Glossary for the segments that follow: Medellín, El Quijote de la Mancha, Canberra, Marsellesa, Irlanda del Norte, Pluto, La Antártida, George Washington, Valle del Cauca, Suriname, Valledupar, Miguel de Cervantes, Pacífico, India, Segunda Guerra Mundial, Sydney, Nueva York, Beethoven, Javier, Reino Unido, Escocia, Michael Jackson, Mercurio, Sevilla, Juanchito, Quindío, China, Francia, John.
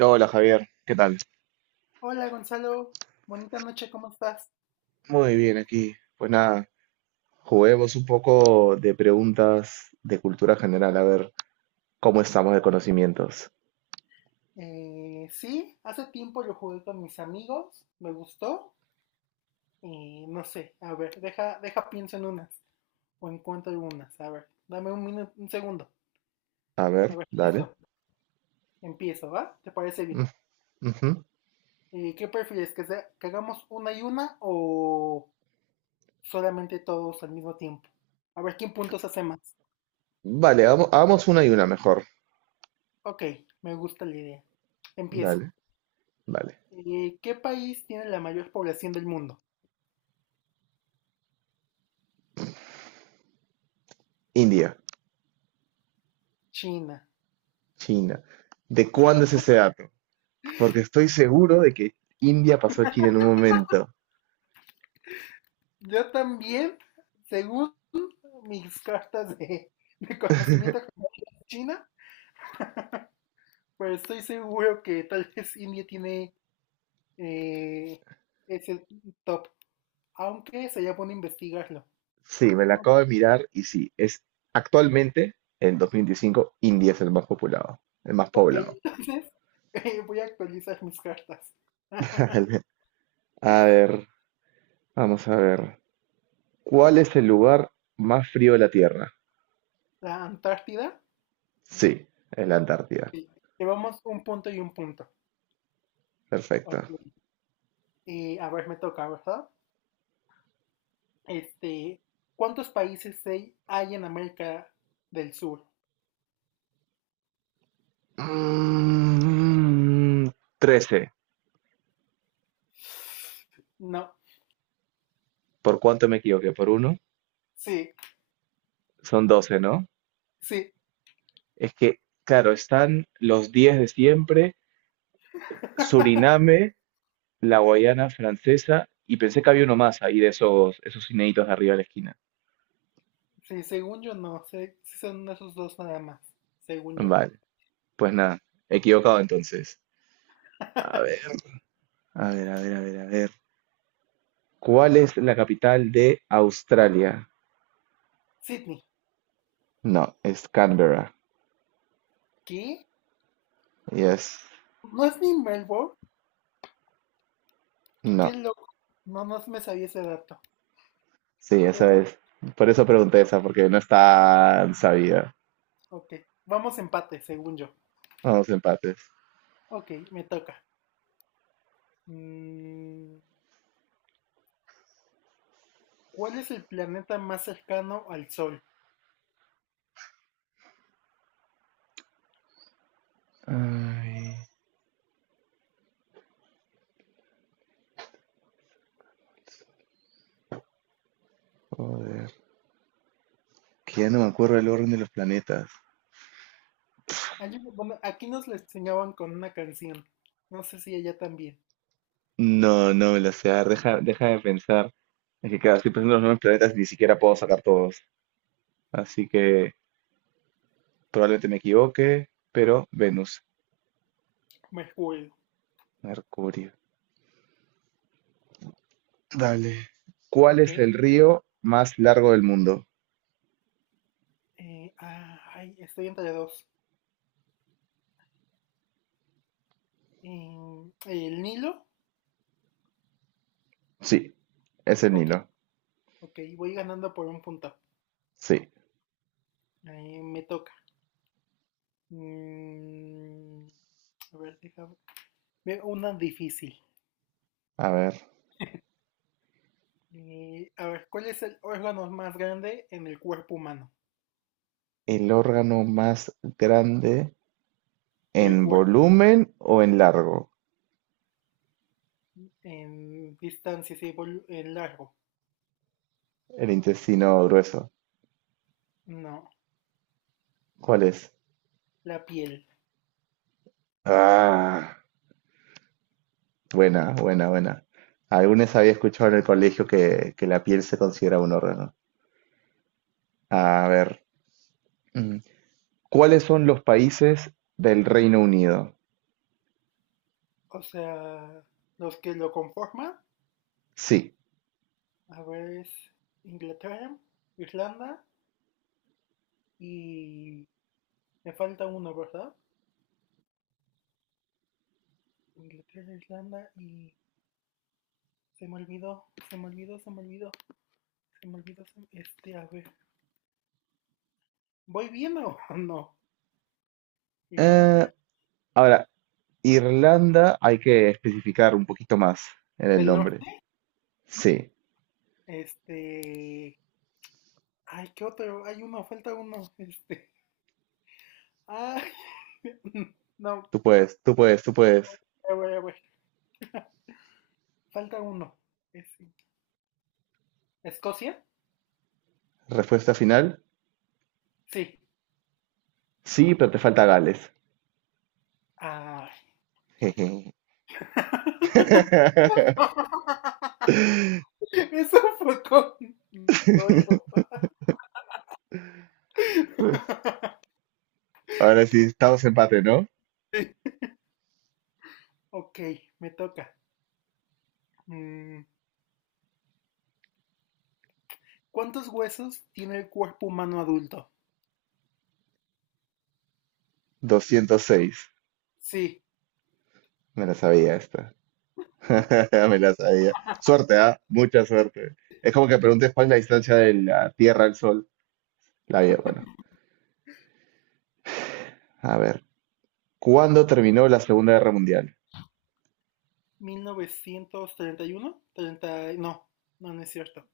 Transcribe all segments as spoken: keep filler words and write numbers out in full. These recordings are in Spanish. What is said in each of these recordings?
Hola Javier, ¿qué tal? Hola Gonzalo, bonita noche, ¿cómo estás? Muy bien aquí. Pues nada, juguemos un poco de preguntas de cultura general, a ver cómo estamos de conocimientos. Eh, sí, hace tiempo lo jugué con mis amigos, me gustó y no sé, a ver, deja, deja pienso en unas o encuentro algunas, a ver, dame un minuto, un segundo, A a ver, ver, dale. listo, empiezo, ¿va? ¿Te parece bien? Mm, ujú. Eh, ¿qué prefieres, que, sea- que hagamos una y una o solamente todos al mismo tiempo? A ver, ¿quién puntos hace más? Vale, hagamos, hagamos una y una mejor. Ok, me gusta la idea. Empiezo. Dale, vale. Eh, ¿qué país tiene la mayor población del mundo? India, China. China. ¿De cuándo es ese dato? Porque estoy seguro de que India pasó a China en un momento. Yo también, según mis cartas de, de conocimiento con China, pues estoy seguro que tal vez India tiene eh, ese top, aunque sería bueno investigarlo. Sí, me la No, acabo de mirar y sí, es actualmente, en dos mil veinticinco, India es el más poblado, el más ok, poblado. entonces eh, voy a actualizar mis cartas. Vale. A ver, vamos a ver. ¿Cuál es el lugar más frío de la Tierra? La Antártida, Sí, es la Antártida. eh, llevamos un punto y un punto. Perfecto. Ok, eh, a ver, me toca, ¿verdad? Este, ¿cuántos países hay hay en América del Sur? Mm, trece. No, ¿Por cuánto me equivoqué? ¿Por uno? sí. Son doce, ¿no? Sí. Es que, claro, están los diez de siempre, Suriname, la Guayana Francesa, y pensé que había uno más ahí de esos, esos inéditos de arriba de la esquina. Sí, según yo no. Sé, sí son esos dos nada más. Según yo. Vale, pues nada, equivocado entonces. A ver, a ver, a ver, a ver, a ver. ¿Cuál es la capital de Australia? Sydney. No, es Canberra. ¿Qué? Y es. ¿No es ni Melbourne? ¿Qué, qué No. loco? No, no me sabía ese dato. Sí, Qué esa bueno. es. Por eso pregunté esa, porque no está sabida. Ok. Vamos empate, según yo. Vamos, empates. Ok, me toca. Mm, ¿Cuál es el planeta más cercano al Sol? Ay, joder. Que ya no me acuerdo el orden de los planetas. Hay uno- bueno, aquí nos lo enseñaban con una canción. No sé si ella también. No, no me lo sé. A ver, deja, deja de pensar. Es que cada estoy Ok, pensando en los nuevos planetas y ni siquiera puedo sacar todos. Así que probablemente me equivoque, pero Venus, Mercurio. Mercurio. Dale. ¿Cuál Ok. es el río más largo del mundo? Eh, ah, ay, estoy entre dos. Mm, ¿El Nilo? Sí, es el Ok. Nilo. Ok, voy ganando por un punto. Sí. Ahí me toca. Mm, a ver, déjame. Ve una difícil. A ver, Eh, a ver, ¿cuál es el órgano más grande en el cuerpo humano? el órgano más grande Del en cuerpo volumen o en largo, en distancia, sí, vol- en largo. el intestino grueso. No, ¿Cuál es? la piel. Ah, buena, buena, buena. Algunos había escuchado en el colegio que, que la piel se considera un órgano. A ver, mm, ¿cuáles son los países del Reino Unido? O sea, los que lo conforman, Sí. a ver, es Inglaterra, Irlanda y... Me falta uno, ¿verdad? Inglaterra, Irlanda y... Se me olvidó, se me olvidó, se me olvidó. Se me olvidó. Este, a ver. ¿Voy bien o no? Eh, Irlanda ahora, Irlanda hay que especificar un poquito más en el del nombre. Norte. Sí, Este. Ay, ¿qué otro? Hay uno, falta uno. Este. Ay. No, tú puedes, tú puedes, tú puedes. a ver, a ver. Falta uno. Ese. ¿Escocia? Respuesta final. Sí. Sí, pero te falta Gales. Ay. Jeje. Eso fue con dolo. Pues, ahora sí, estamos empate, ¿no? Ok, me toca. Mm, ¿Cuántos huesos tiene el cuerpo humano adulto? doscientos seis. Sí. Me la sabía esta. Me la sabía. Suerte, ¿ah? Mucha suerte. Es como que preguntes cuál es la distancia de la Tierra al Sol. La vida, bueno. A ver. ¿Cuándo terminó la Segunda Guerra Mundial? Mil novecientos treinta y uno treinta no, no, no es cierto.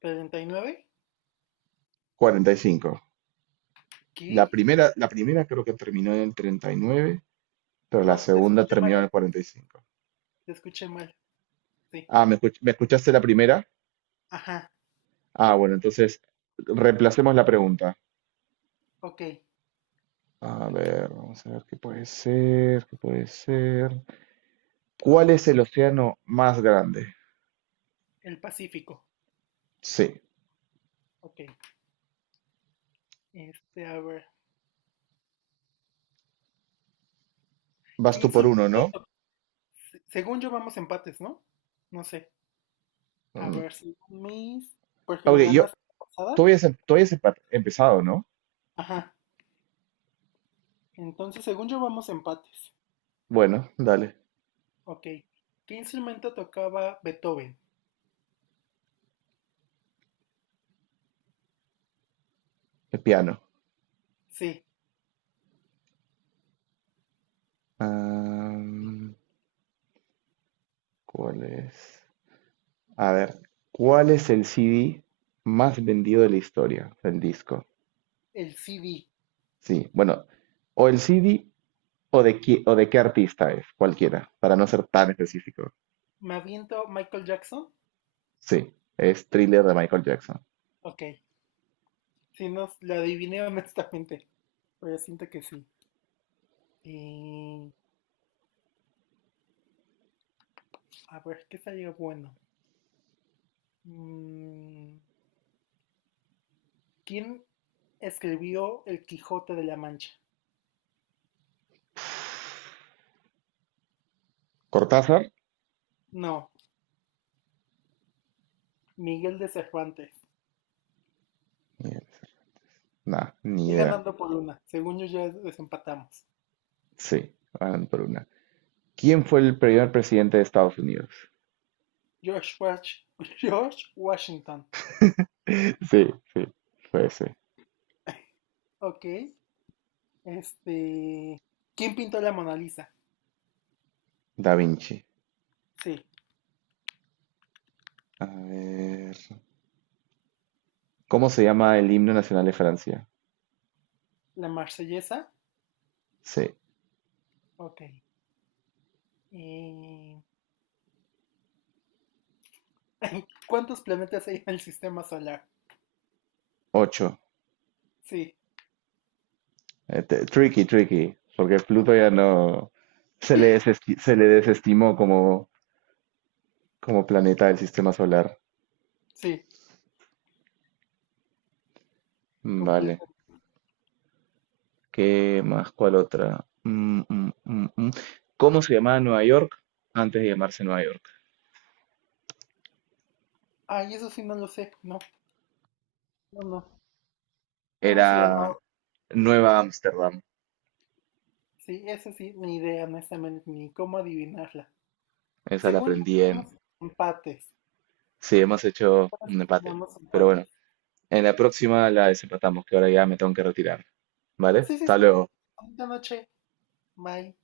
Treinta y nueve. cuarenta y cinco. La ¿Qué? primera, la primera creo que terminó en el treinta y nueve, pero la No, te segunda escuché mal, terminó en el Alexis, cuarenta y cinco. te escuché mal, sí. Ah, ¿me escuch- me escuchaste la primera? Ajá, Ah, bueno, entonces reemplacemos la pregunta. ok, A ver, vamos a ver qué puede ser, qué puede ser. ¿Cuál es el océano más grande? el Pacífico, Sí, ok. Este, a ver, vas ¿qué tú por instrumento? uno, ¿no? se- Según yo vamos empates, ¿no? No sé, a Mm, ver, según mis, porque ok, me yo, ganaste la tú pasada. habías, em- tú habías empa- empezado, ¿no? Ajá, entonces según yo vamos empates, Bueno, dale, ok. ¿Qué instrumento tocaba Beethoven? el piano. Sí, Am, ¿cuál es? A ver, ¿cuál es el C D más vendido de la historia? El disco. el C D. Sí, bueno, o el C D o de, qui- o de qué artista es, cualquiera, para no ser tan específico. ¿Me aviento Michael Jackson? Sí, es Thriller de Michael Jackson. Ok, sí, nos la adiviné honestamente, pero siento que sí. Y a ver, ¿qué salió bueno? Mm, ¿quién escribió El Quijote de la Mancha? Cortázar, No, Miguel de Cervantes. nada, ni Estoy idea. ganando por una, según yo ya desempatamos. Sí, van por una. ¿Quién fue el primer presidente de Estados Unidos? George, Wash- George Washington. Sí, sí, fue ese. Ok, este... ¿Quién pintó la Mona Lisa? Da Vinci. Sí, A ver. ¿Cómo se llama el himno nacional de Francia? la Marsellesa. Sí, Ok. eh, ¿Cuántos planetas hay en el sistema solar? ocho. Sí, Tricky, tricky, porque Pluto ya no se le, desesti- se le desestimó como, como planeta del sistema solar. Sí, Vale. completo. ¿Qué más? ¿Cuál otra? Mm, mm, mm, mm. ¿Cómo se llamaba Nueva York antes de llamarse Nueva York? Ay, eso sí no lo sé. No, no, no. ¿Cómo se llamaba? Era Nueva Ámsterdam. Sí, eso sí, ni idea, honestamente, ni cómo adivinarla. Esa la Según yo, aprendí en... quedamos empates. Sí, hemos hecho Ahora un empate. sí Pero empates. bueno, en la próxima la desempatamos, que ahora ya me tengo que retirar. ¿Vale? Sí, sí, Hasta sí. luego. Bonita noche. Bye.